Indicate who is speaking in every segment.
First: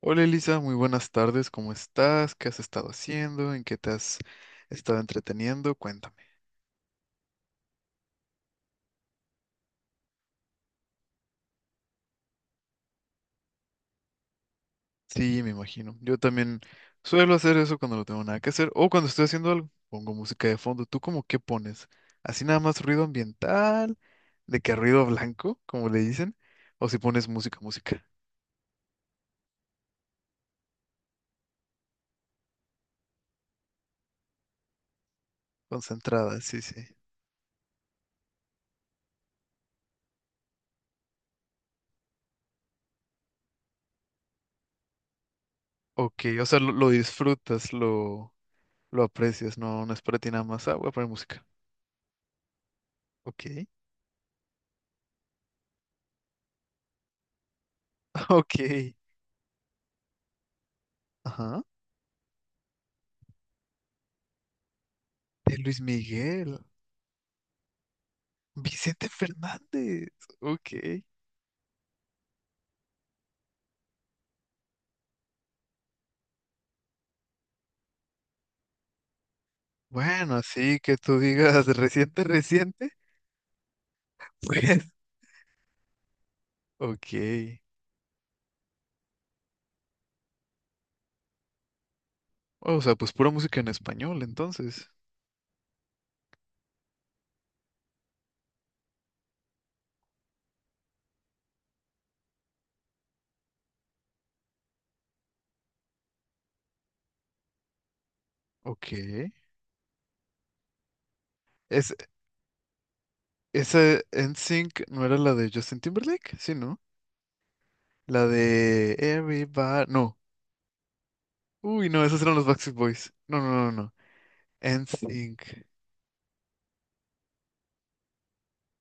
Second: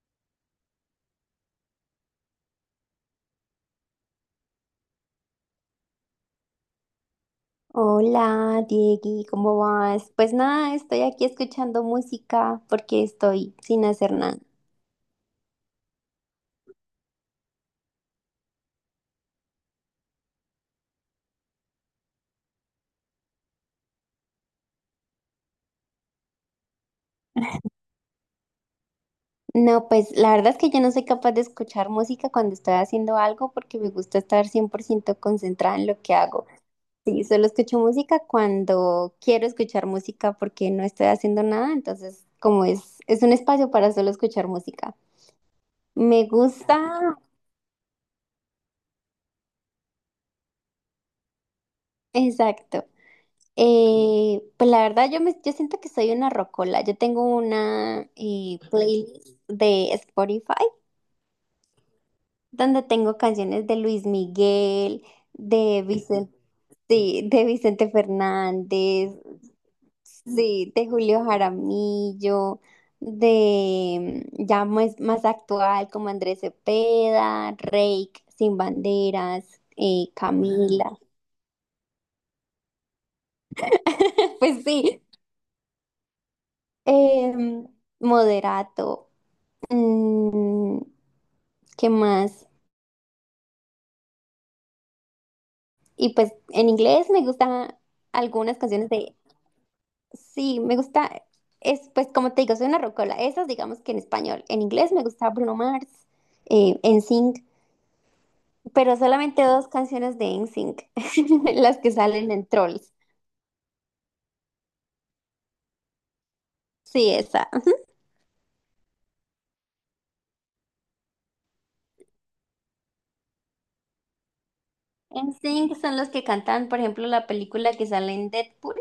Speaker 1: Hola Elisa, muy buenas tardes, ¿cómo estás? ¿Qué has estado haciendo? ¿En qué te has estado entreteniendo? Cuéntame.
Speaker 2: Hola, Diegui, ¿cómo vas? Pues nada, estoy aquí escuchando música porque estoy sin hacer nada.
Speaker 1: Sí, me imagino. Yo también suelo hacer eso cuando no tengo nada que hacer o cuando estoy haciendo algo. Pongo música de fondo. ¿Tú cómo qué pones? ¿Así nada más ruido ambiental? ¿De qué ruido blanco, como le dicen? ¿O si pones música, música?
Speaker 2: No, pues la verdad es que yo no soy capaz de escuchar música cuando estoy haciendo algo porque me gusta estar 100% concentrada en lo que
Speaker 1: Concentrada,
Speaker 2: hago.
Speaker 1: sí, sí.
Speaker 2: Sí, solo escucho música cuando quiero escuchar música porque no estoy haciendo nada, entonces como es un espacio para solo escuchar música.
Speaker 1: Ok,
Speaker 2: Me
Speaker 1: o sea, lo
Speaker 2: gusta,
Speaker 1: disfrutas, lo aprecias, no, no es para ti nada más. Ah, voy a poner música.
Speaker 2: exacto.
Speaker 1: Ok.
Speaker 2: Pues la verdad yo siento que soy una rocola. Yo tengo una
Speaker 1: Ok.
Speaker 2: playlist de Spotify
Speaker 1: Ajá.
Speaker 2: donde tengo canciones de Luis Miguel,
Speaker 1: De Luis
Speaker 2: de Vicente,
Speaker 1: Miguel.
Speaker 2: sí, de Vicente
Speaker 1: Vicente
Speaker 2: Fernández,
Speaker 1: Fernández.
Speaker 2: sí,
Speaker 1: Ok.
Speaker 2: de Julio Jaramillo, de ya más actual como Andrés Cepeda, Reik, Sin Banderas,
Speaker 1: Bueno, sí, que
Speaker 2: Camila.
Speaker 1: tú digas reciente, reciente.
Speaker 2: Pues
Speaker 1: Pues,
Speaker 2: sí,
Speaker 1: ok.
Speaker 2: em, Moderato. Mm, ¿Qué más?
Speaker 1: O sea, pues pura música en español, entonces.
Speaker 2: Y pues en inglés me gustan algunas canciones de. Sí, me gusta. Pues como te digo, soy una rocola. Esas digamos que en español. En inglés me gusta Bruno Mars, NSYNC,
Speaker 1: Ok.
Speaker 2: pero solamente dos canciones de NSYNC, las que
Speaker 1: Es,
Speaker 2: salen en Trolls.
Speaker 1: esa N Sync no era la de Justin Timberlake, sí, ¿no?
Speaker 2: Sí, esa.
Speaker 1: La de Everybody. No. Uy, no, esos eran los Backstreet Boys. No, no, no, no. N Sync.
Speaker 2: NSYNC son los que cantan, por ejemplo, la película que sale en Deadpool.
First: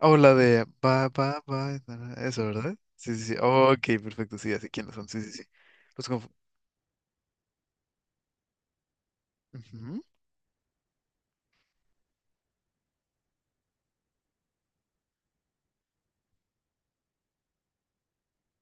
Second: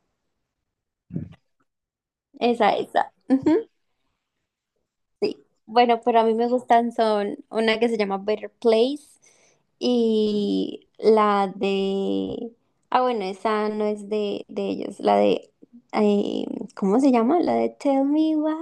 Speaker 1: Oh, la de Bye, bye, bye, na, na. Eso,
Speaker 2: Esa,
Speaker 1: ¿verdad?
Speaker 2: esa.
Speaker 1: Sí, sí, sí. Ok, perfecto. Sí, así quiénes son. Sí, sí, sí.
Speaker 2: Sí, bueno,
Speaker 1: Los
Speaker 2: pero a
Speaker 1: confu-
Speaker 2: mí me gustan son una que se llama Better Place
Speaker 1: Ujú.
Speaker 2: y la de. Ah, bueno, esa no es de ellos, la de. eh, ¿Cómo se llama? La de Tell Me Why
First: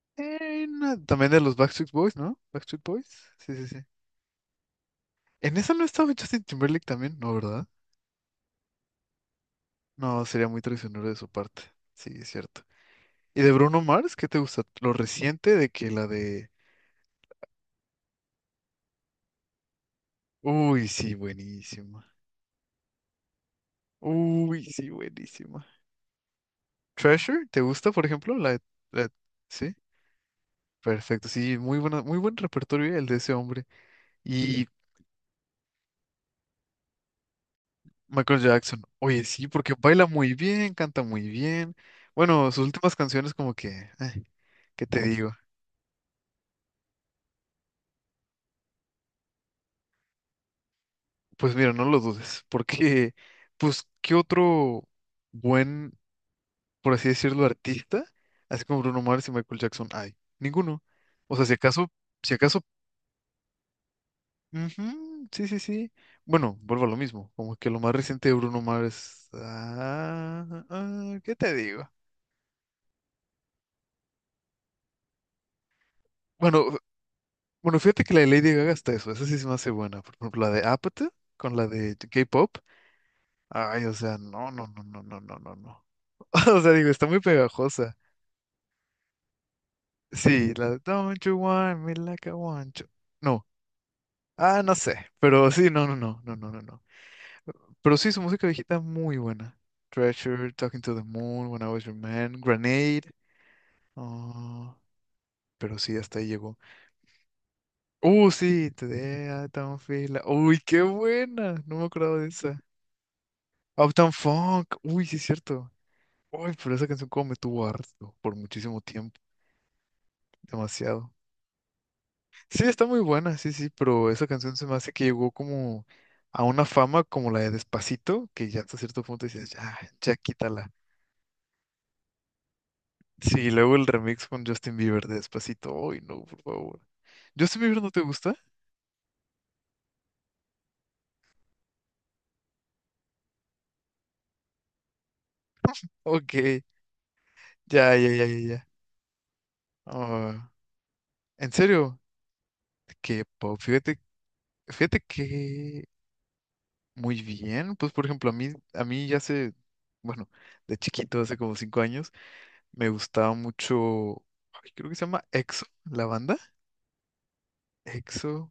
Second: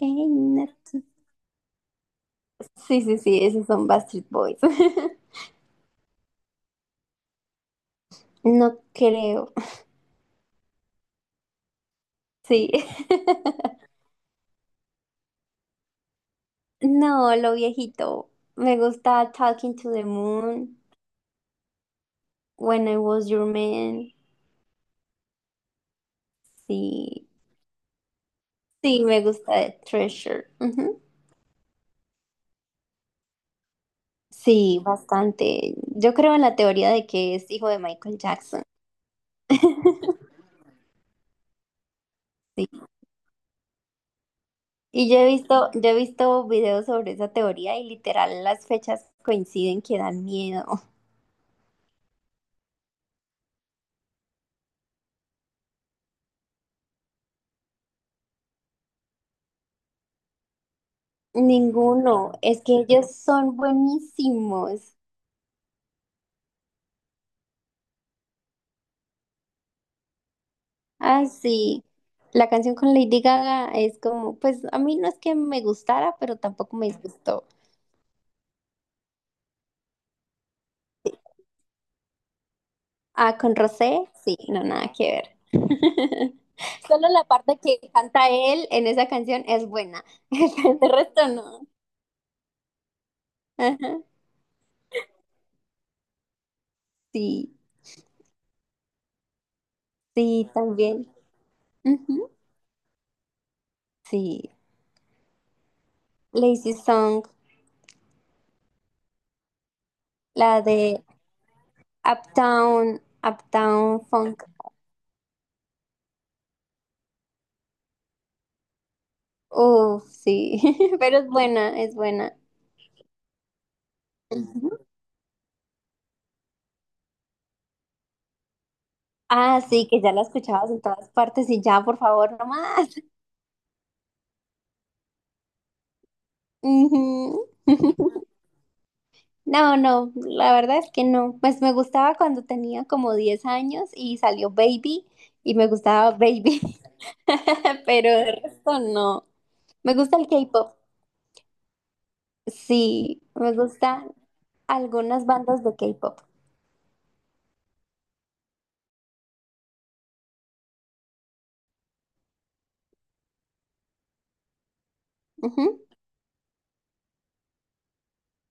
Speaker 2: Ain't
Speaker 1: Eh,
Speaker 2: Not-.
Speaker 1: no, también de los Backstreet Boys, ¿no? Backstreet
Speaker 2: Sí,
Speaker 1: Boys.
Speaker 2: sí, sí,
Speaker 1: Sí, sí,
Speaker 2: esos
Speaker 1: sí.
Speaker 2: son Backstreet Boys.
Speaker 1: En esa no estaba Justin Timberlake también, ¿no, verdad?
Speaker 2: No creo,
Speaker 1: No, sería muy traicionero de su parte. Sí, es cierto.
Speaker 2: sí.
Speaker 1: ¿Y de Bruno Mars? ¿Qué te gusta? Lo reciente de que la de.
Speaker 2: No, lo viejito. Me gusta Talking to the Moon,
Speaker 1: Uy, sí, buenísima.
Speaker 2: When I Was Your Man,
Speaker 1: Uy, sí, buenísima.
Speaker 2: sí.
Speaker 1: Treasure, ¿te gusta, por ejemplo?
Speaker 2: Sí,
Speaker 1: La-
Speaker 2: me gusta
Speaker 1: Sí,
Speaker 2: de Treasure. Ujú.
Speaker 1: perfecto. Sí, muy buena, muy buen repertorio el de ese hombre. Y
Speaker 2: Sí, bastante. Yo creo en la teoría de que es hijo de Michael
Speaker 1: Michael
Speaker 2: Jackson.
Speaker 1: Jackson. Oye, sí, porque baila muy bien, canta muy bien. Bueno, sus
Speaker 2: Sí.
Speaker 1: últimas canciones como que, eh, ¿qué te
Speaker 2: Y yo he
Speaker 1: digo?
Speaker 2: visto, yo he visto videos sobre esa teoría y literal las fechas coinciden que dan miedo.
Speaker 1: Pues mira, no lo dudes, porque, pues, ¿qué otro buen, por así decirlo, artista, así como Bruno Mars y Michael Jackson hay? Ninguno. O sea, si acaso,
Speaker 2: Ninguno.
Speaker 1: si acaso,
Speaker 2: Es que ellos son buenísimos.
Speaker 1: ujú, sí, sí, sí. Bueno, vuelvo a lo mismo, como que lo más reciente de Bruno Mars,
Speaker 2: Ay,
Speaker 1: ¿qué te
Speaker 2: sí.
Speaker 1: digo?
Speaker 2: La canción con Lady Gaga es como, pues a mí no es que me gustara, pero
Speaker 1: Bueno,
Speaker 2: tampoco me disgustó.
Speaker 1: Bueno, fíjate que la de Lady Gaga está esa sí se me hace buena. Por ejemplo, la de Apathy con la de K-pop.
Speaker 2: Ah, con
Speaker 1: Ay, o
Speaker 2: Rosé,
Speaker 1: sea,
Speaker 2: sí,
Speaker 1: no,
Speaker 2: no,
Speaker 1: no, no,
Speaker 2: nada
Speaker 1: no,
Speaker 2: que
Speaker 1: no,
Speaker 2: ver.
Speaker 1: no, no, no. O sea, digo, está
Speaker 2: Solo
Speaker 1: muy
Speaker 2: la parte que
Speaker 1: pegajosa.
Speaker 2: canta él en esa canción es buena.
Speaker 1: Sí, la de
Speaker 2: El
Speaker 1: Don't
Speaker 2: resto
Speaker 1: You
Speaker 2: no.
Speaker 1: Want Me Like I Want You. No,
Speaker 2: Ajá.
Speaker 1: ah, no sé, pero sí, no, no, no, no, no, no, no.
Speaker 2: Sí,
Speaker 1: Pero sí, su música viejita muy buena.
Speaker 2: sí,
Speaker 1: Treasure, Talking to the
Speaker 2: también.
Speaker 1: Moon, When I Was Your
Speaker 2: Ujú,
Speaker 1: Man, Grenade.
Speaker 2: sí.
Speaker 1: Oh, pero sí, hasta ahí llegó.
Speaker 2: Lazy Song,
Speaker 1: Sí, Today I Don't Feel Uy,
Speaker 2: la
Speaker 1: qué
Speaker 2: de
Speaker 1: buena, no me acordaba de esa.
Speaker 2: Uptown, Uptown
Speaker 1: Uptown
Speaker 2: Funk.
Speaker 1: Funk. Uy, sí es cierto. Uy, pero esa canción como me tuvo harto por muchísimo tiempo,
Speaker 2: Uf, sí.
Speaker 1: demasiado.
Speaker 2: Pero es buena, es buena.
Speaker 1: Sí, está muy buena, sí, sí, pero esa canción se
Speaker 2: Ujú.
Speaker 1: me hace que llegó como a una fama como la de Despacito, que ya hasta cierto punto decías,
Speaker 2: Ah,
Speaker 1: ya,
Speaker 2: sí, que ya
Speaker 1: ya
Speaker 2: la
Speaker 1: quítala.
Speaker 2: escuchabas en todas partes y ya, por favor, no más.
Speaker 1: Sí, y luego el remix con Justin Bieber de Despacito. Uy, no, por favor.
Speaker 2: Ujú.
Speaker 1: ¿Justin Bieber no te gusta?
Speaker 2: No, no, la verdad es que no. Pues me gustaba cuando tenía como 10 años y salió Baby y me gustaba
Speaker 1: Ok,
Speaker 2: Baby,
Speaker 1: ya, ya,
Speaker 2: pero
Speaker 1: ya,
Speaker 2: de
Speaker 1: ya, ya.
Speaker 2: resto no. Me gusta el
Speaker 1: Ah,
Speaker 2: K-pop,
Speaker 1: ¿en serio?
Speaker 2: sí, me
Speaker 1: K-pop, fíjate,
Speaker 2: gustan
Speaker 1: fíjate
Speaker 2: algunas bandas de
Speaker 1: que
Speaker 2: K-pop.
Speaker 1: muy bien, pues por ejemplo, a mí ya hace, bueno, de chiquito, hace como 5 años, me gustaba mucho, ay, creo que se llama EXO,
Speaker 2: Ujú.
Speaker 1: la banda. EXO,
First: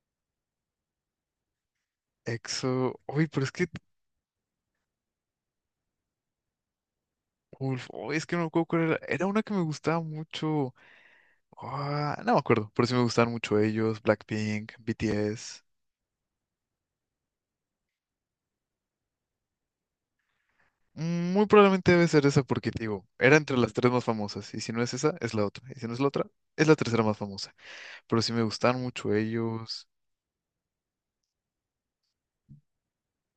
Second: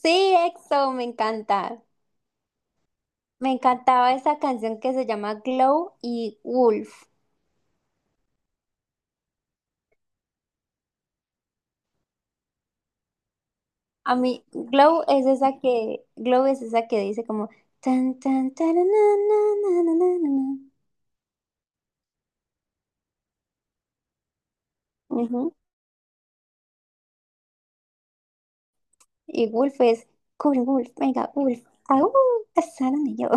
Speaker 2: Sí, EXO, me encanta.
Speaker 1: EXO, uy, pero es
Speaker 2: Me
Speaker 1: que,
Speaker 2: encantaba esa canción que se llama Glow y Wolf.
Speaker 1: uf, uy, es que no me acuerdo cuál era, era una que me gustaba mucho, ah, no me acuerdo, pero sí me gustaban mucho ellos,
Speaker 2: A mí,
Speaker 1: Blackpink,
Speaker 2: Glow es esa
Speaker 1: BTS.
Speaker 2: que, Glow es esa que dice como tan tan tan na, na, na, na, na,
Speaker 1: Muy probablemente debe ser esa porque, te digo, era entre las tres más famosas, y si no es esa,
Speaker 2: na,
Speaker 1: es la
Speaker 2: na.
Speaker 1: otra, y si no es la otra, es la tercera más famosa, pero sí me gustaban mucho
Speaker 2: Y Wolf
Speaker 1: ellos.
Speaker 2: es, cubre Wolf, venga, Wolf, aú, casaron y yo.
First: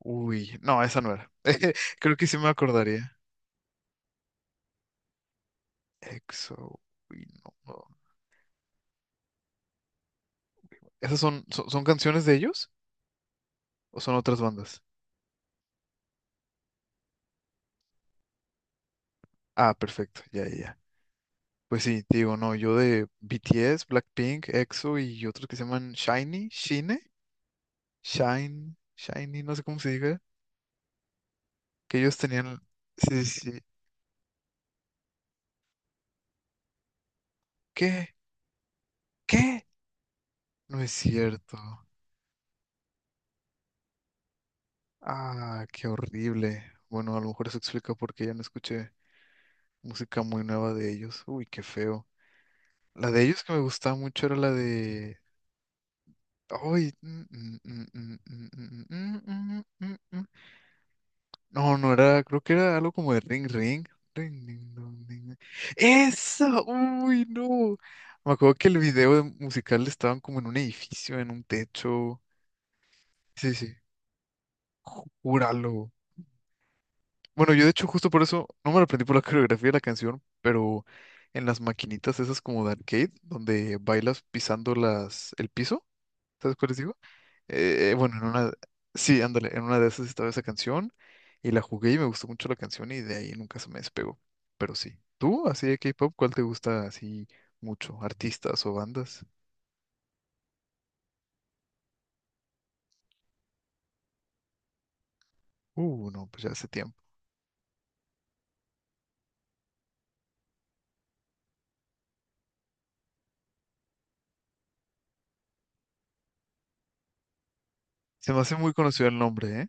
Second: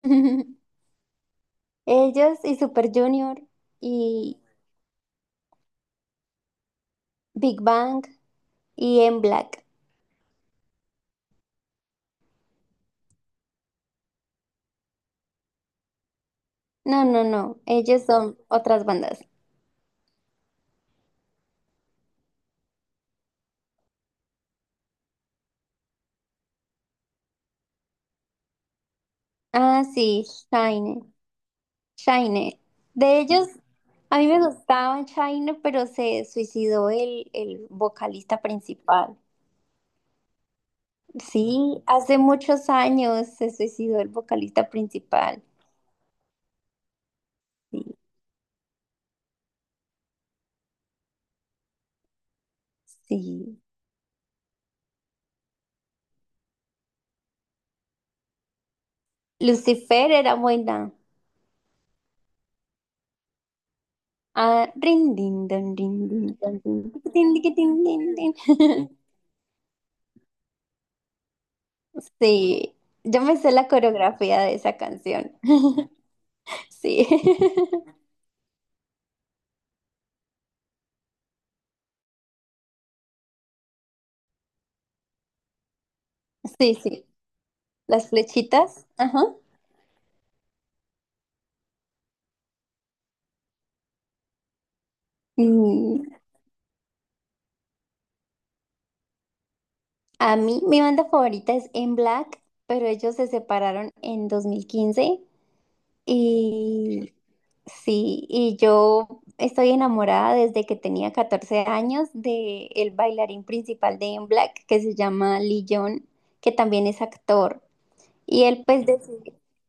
Speaker 1: Uy, no, esa no era. Creo que sí
Speaker 2: Ellos
Speaker 1: me
Speaker 2: y Super
Speaker 1: acordaría.
Speaker 2: Junior y
Speaker 1: EXO. Uy, no,
Speaker 2: Big
Speaker 1: no.
Speaker 2: Bang y M Black.
Speaker 1: ¿Esas son, son canciones de ellos o son otras bandas?
Speaker 2: No, no, no, ellos son otras bandas.
Speaker 1: Ah, perfecto, ya, ya, ya. Pues sí, te digo, no, yo de BTS, Blackpink, EXO y otros que se llaman Shiny, Shine, Shine, Shiny, no sé cómo
Speaker 2: Ah,
Speaker 1: se diga,
Speaker 2: sí, Shine,
Speaker 1: que ellos
Speaker 2: Shine.
Speaker 1: tenían.
Speaker 2: De
Speaker 1: Sí, sí,
Speaker 2: ellos,
Speaker 1: sí.
Speaker 2: a mí me gustaban Shine, pero se suicidó el
Speaker 1: ¿Qué?
Speaker 2: vocalista principal.
Speaker 1: ¿Qué? No es cierto.
Speaker 2: Sí, hace muchos años se suicidó el vocalista principal.
Speaker 1: Ah, qué horrible. Bueno, a lo mejor eso
Speaker 2: Sí,
Speaker 1: explica por qué ya no escuché música muy nueva de ellos. Uy, qué feo. La de ellos que me
Speaker 2: sí.
Speaker 1: gustaba mucho era la de. Ay,
Speaker 2: Lucifer era buena.
Speaker 1: No, no era, creo que era algo como de ring ring. Ring,
Speaker 2: Ah,
Speaker 1: ding,
Speaker 2: rin,
Speaker 1: dong, ding,
Speaker 2: din,
Speaker 1: ding.
Speaker 2: don, rin, din, don,
Speaker 1: ¡Eso!
Speaker 2: rin,
Speaker 1: ¡Uy,
Speaker 2: tiquitín, tiquitín,
Speaker 1: no!
Speaker 2: din,
Speaker 1: Me
Speaker 2: din.
Speaker 1: acuerdo que el video musical estaban como en un edificio, en un techo.
Speaker 2: Sí, yo me sé
Speaker 1: Sí,
Speaker 2: la
Speaker 1: sí,
Speaker 2: coreografía de esa canción.
Speaker 1: júralo.
Speaker 2: Sí,
Speaker 1: Bueno, yo de hecho justo por eso no me lo aprendí por la coreografía de la canción, pero en las maquinitas esas como de arcade, donde bailas pisando el piso. ¿Sabes cuál
Speaker 2: sí,
Speaker 1: es?
Speaker 2: sí. Las
Speaker 1: Bueno, en una,
Speaker 2: flechitas.
Speaker 1: sí,
Speaker 2: Ajá.
Speaker 1: ándale, en una de esas estaba esa canción y la jugué y me gustó mucho la canción y de ahí nunca se me despegó. Pero sí. ¿Tú, así de
Speaker 2: Mm,
Speaker 1: K-pop, cuál te gusta así mucho? ¿Artistas o bandas?
Speaker 2: a mí, mi banda favorita es En Black, pero ellos se separaron en 2015
Speaker 1: No, pues ya hace tiempo.
Speaker 2: y sí, y yo estoy enamorada desde que tenía 14 años de el bailarín principal de En Black que se llama Lee Young, que también es actor.
Speaker 1: Se me
Speaker 2: Y
Speaker 1: hace
Speaker 2: él
Speaker 1: muy
Speaker 2: pues
Speaker 1: conocido el
Speaker 2: decidió,
Speaker 1: nombre, ¿eh?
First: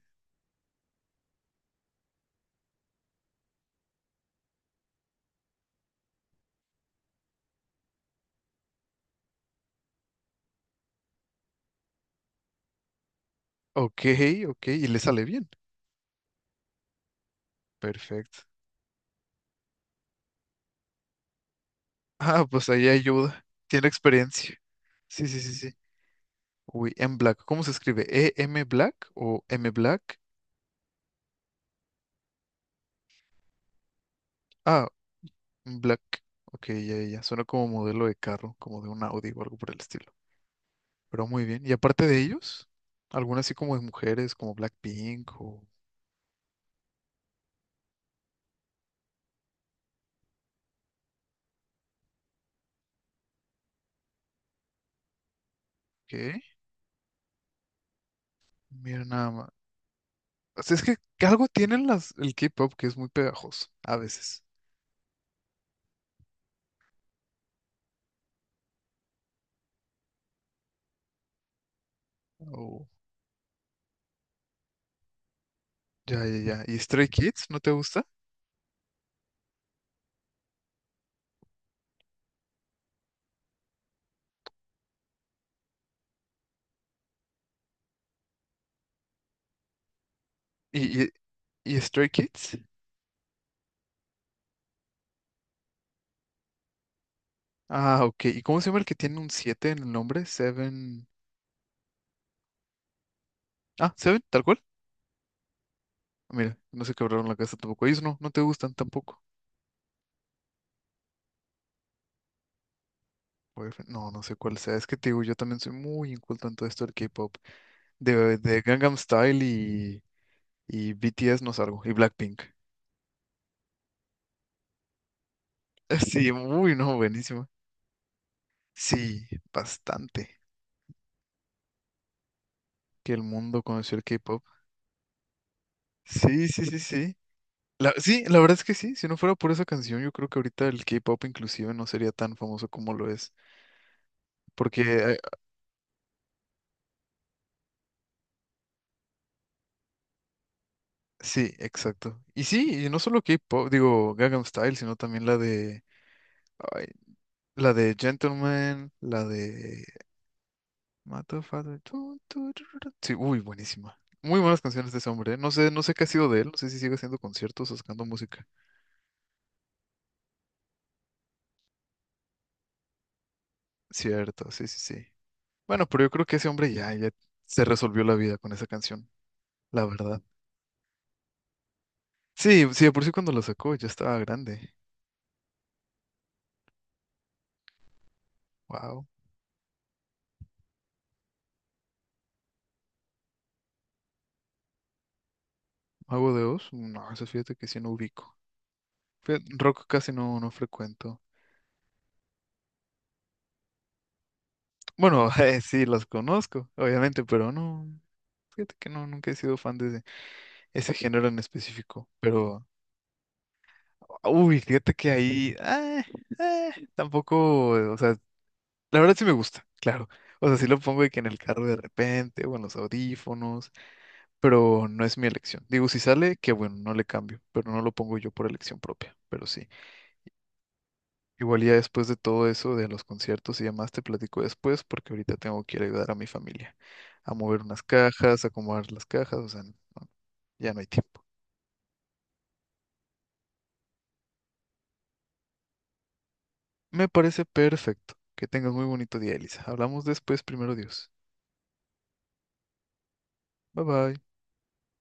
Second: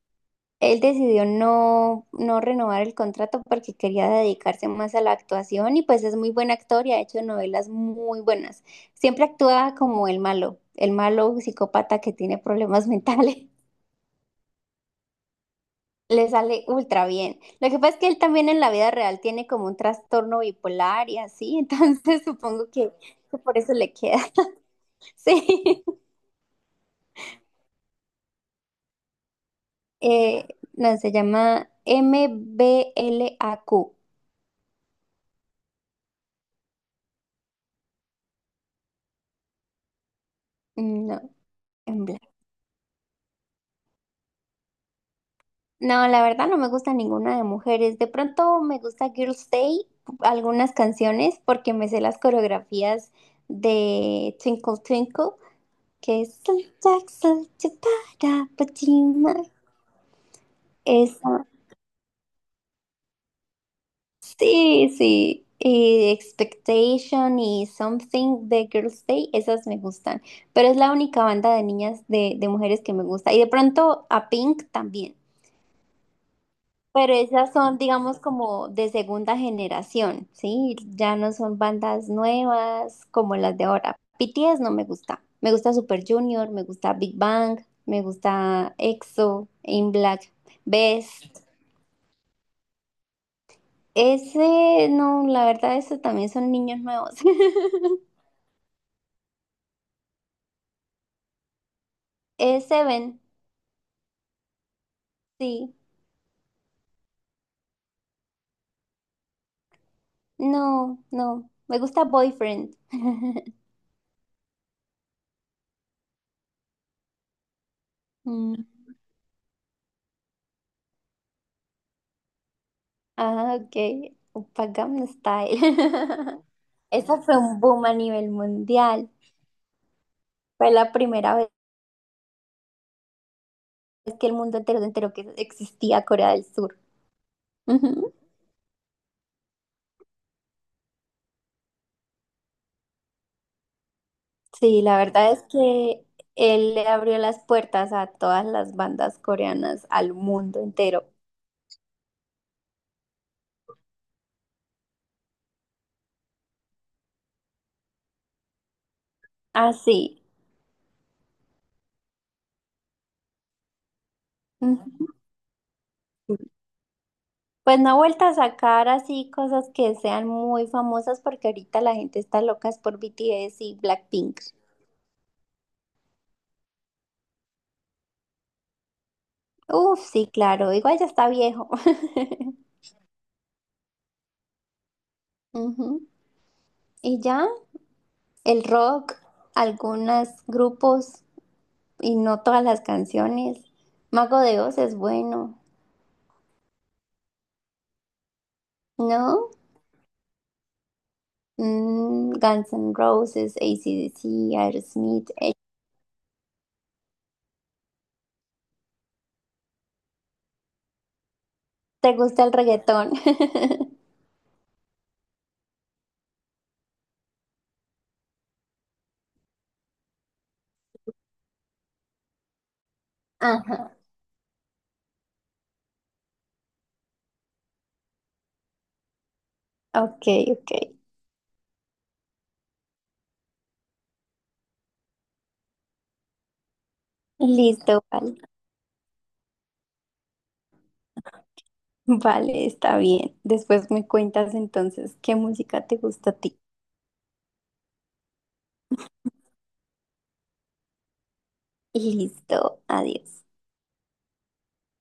Speaker 2: él decidió no renovar el contrato porque quería dedicarse más a la actuación y pues es muy buen actor y ha hecho novelas muy buenas. Siempre actúa como el malo psicópata que tiene problemas mentales.
Speaker 1: Ok, ok, y le sale bien.
Speaker 2: Le sale ultra bien. Lo que pasa es que él
Speaker 1: Perfecto.
Speaker 2: también en la vida real tiene como un trastorno bipolar y así, entonces
Speaker 1: Ah, pues
Speaker 2: supongo
Speaker 1: ahí
Speaker 2: que
Speaker 1: ayuda.
Speaker 2: por eso
Speaker 1: Tiene
Speaker 2: le queda.
Speaker 1: experiencia. Sí, sí, sí, sí.
Speaker 2: Sí.
Speaker 1: Uy, M Black. ¿Cómo se escribe? ¿E-M Black o M Black?
Speaker 2: Eh, no, se llama m b MBLAQ.
Speaker 1: Ah Black. Ok, ya, ya, ya. Suena como modelo de carro, como de un Audi o algo por el estilo.
Speaker 2: No,
Speaker 1: Pero muy bien. Y
Speaker 2: en
Speaker 1: aparte de
Speaker 2: blanco.
Speaker 1: ellos, algunas así como de mujeres, como Blackpink o
Speaker 2: No, la verdad no me gusta ninguna de mujeres. De pronto me gusta Girls' Day, algunas canciones, porque me sé las coreografías de Twinkle Twinkle, que es
Speaker 1: qué.
Speaker 2: "Little Jack, little Chipara,
Speaker 1: Mira nada
Speaker 2: Pachima".
Speaker 1: más. O sea, es que
Speaker 2: Esa.
Speaker 1: algo tienen el K-pop que es muy pegajoso, a veces.
Speaker 2: Sí, sí. Y Expectation y Something de Girls' Day, esas me gustan. Pero es la única banda de niñas, de mujeres
Speaker 1: Oh,
Speaker 2: que me gusta. Y de pronto a Pink también.
Speaker 1: ya, ya, ya. ¿Y Stray
Speaker 2: Pero
Speaker 1: Kids?
Speaker 2: esas
Speaker 1: ¿No te
Speaker 2: son,
Speaker 1: gusta?
Speaker 2: digamos, como de segunda generación, ¿sí? Ya no son bandas nuevas como las de ahora. BTS no me gusta. Me gusta Super Junior, me gusta Big Bang, me gusta EXO, In Black,
Speaker 1: ¿Y, y,
Speaker 2: Best.
Speaker 1: y Stray Kids?
Speaker 2: Ese, no, la verdad, eso también son niños nuevos.
Speaker 1: Ah, ok. ¿Y cómo se llama el que tiene un 7 en el nombre? Seven.
Speaker 2: Seven,
Speaker 1: Ah, Seven, tal cual.
Speaker 2: sí.
Speaker 1: Mira, no se quebraron la casa tampoco. Ellos no, no te gustan tampoco.
Speaker 2: No, no. Me gusta Boyfriend.
Speaker 1: Boyfriend. No, no sé cuál sea. Es que te digo, yo también soy muy inculto en todo esto del K-pop. De
Speaker 2: Mm.
Speaker 1: Gangnam Style y BTS no salgo. Y Blackpink.
Speaker 2: Ah, ok. Gangnam Style.
Speaker 1: Sí, muy no,
Speaker 2: Esa fue
Speaker 1: buenísimo.
Speaker 2: un boom a nivel mundial.
Speaker 1: Sí, bastante.
Speaker 2: Fue la primera vez
Speaker 1: Que el mundo conoció el
Speaker 2: que el
Speaker 1: K-pop.
Speaker 2: mundo entero se enteró que existía Corea del
Speaker 1: Sí, sí,
Speaker 2: Sur.
Speaker 1: sí, sí. La,
Speaker 2: Ujú.
Speaker 1: sí, la verdad es que sí. Si no fuera por esa canción, yo creo que ahorita el K-pop inclusive no sería tan famoso como lo es. Porque
Speaker 2: Sí, la verdad
Speaker 1: eh,
Speaker 2: es que él le abrió las puertas a todas las bandas coreanas, al mundo entero.
Speaker 1: sí, exacto. Y sí, y no solo K-pop, digo, Gangnam Style, sino también la de. La de Gentleman, la de
Speaker 2: Así.
Speaker 1: Mato Father. Tu, tu, tu, tu, tu. Sí, uy, buenísima. Muy buenas canciones de
Speaker 2: Ujú.
Speaker 1: ese hombre. ¿Eh? No sé, no sé qué ha sido de él. No sé si sigue haciendo conciertos o
Speaker 2: Pues no ha
Speaker 1: sacando
Speaker 2: vuelto a
Speaker 1: música.
Speaker 2: sacar así cosas que sean muy famosas porque ahorita la gente está loca es por BTS y Blackpink.
Speaker 1: Cierto, sí, sí, sí. Bueno, pero yo creo que ese hombre ya, ya se resolvió la vida con esa canción, la
Speaker 2: Uf,
Speaker 1: verdad.
Speaker 2: sí, claro. Igual ya está viejo.
Speaker 1: Sí, sí, de por sí cuando la sacó ya estaba grande.
Speaker 2: Ujú. Y ya, el
Speaker 1: Wow.
Speaker 2: rock, algunos grupos y no todas las canciones. Mago de Oz es bueno,
Speaker 1: ¿Mago de Oz? No, eso fíjate que sí no ubico. Fíjate,
Speaker 2: ¿no?
Speaker 1: rock casi no, no frecuento.
Speaker 2: Guns N' Roses, AC/DC,
Speaker 1: Bueno,
Speaker 2: Aerosmith.
Speaker 1: sí, las conozco, obviamente, pero no. Fíjate que no, nunca he sido fan de, ese género en específico,
Speaker 2: ¿Te gusta el
Speaker 1: pero,
Speaker 2: reggaetón?
Speaker 1: uy, fíjate que ahí, ah, tampoco, o sea, la verdad sí me gusta, claro, o sea, sí lo pongo de que en el carro de repente o en los audífonos,
Speaker 2: Ajá.
Speaker 1: pero no es mi elección. Digo, si sale, que bueno, no le cambio, pero no lo pongo yo por elección propia, pero sí.
Speaker 2: Ok, ok.
Speaker 1: Igual ya después de todo eso, de los conciertos y demás, te platico después, porque ahorita tengo que ir a ayudar a mi familia a mover unas
Speaker 2: Listo, vale.
Speaker 1: cajas, a acomodar las cajas, o sea, no, ya no hay tiempo.
Speaker 2: Vale, está bien. Después me cuentas entonces qué música te gusta a ti.
Speaker 1: Me parece perfecto. Que tengas muy bonito día, Elisa. Hablamos después, primero Dios.
Speaker 2: Listo, adiós.
Speaker 1: Bye bye.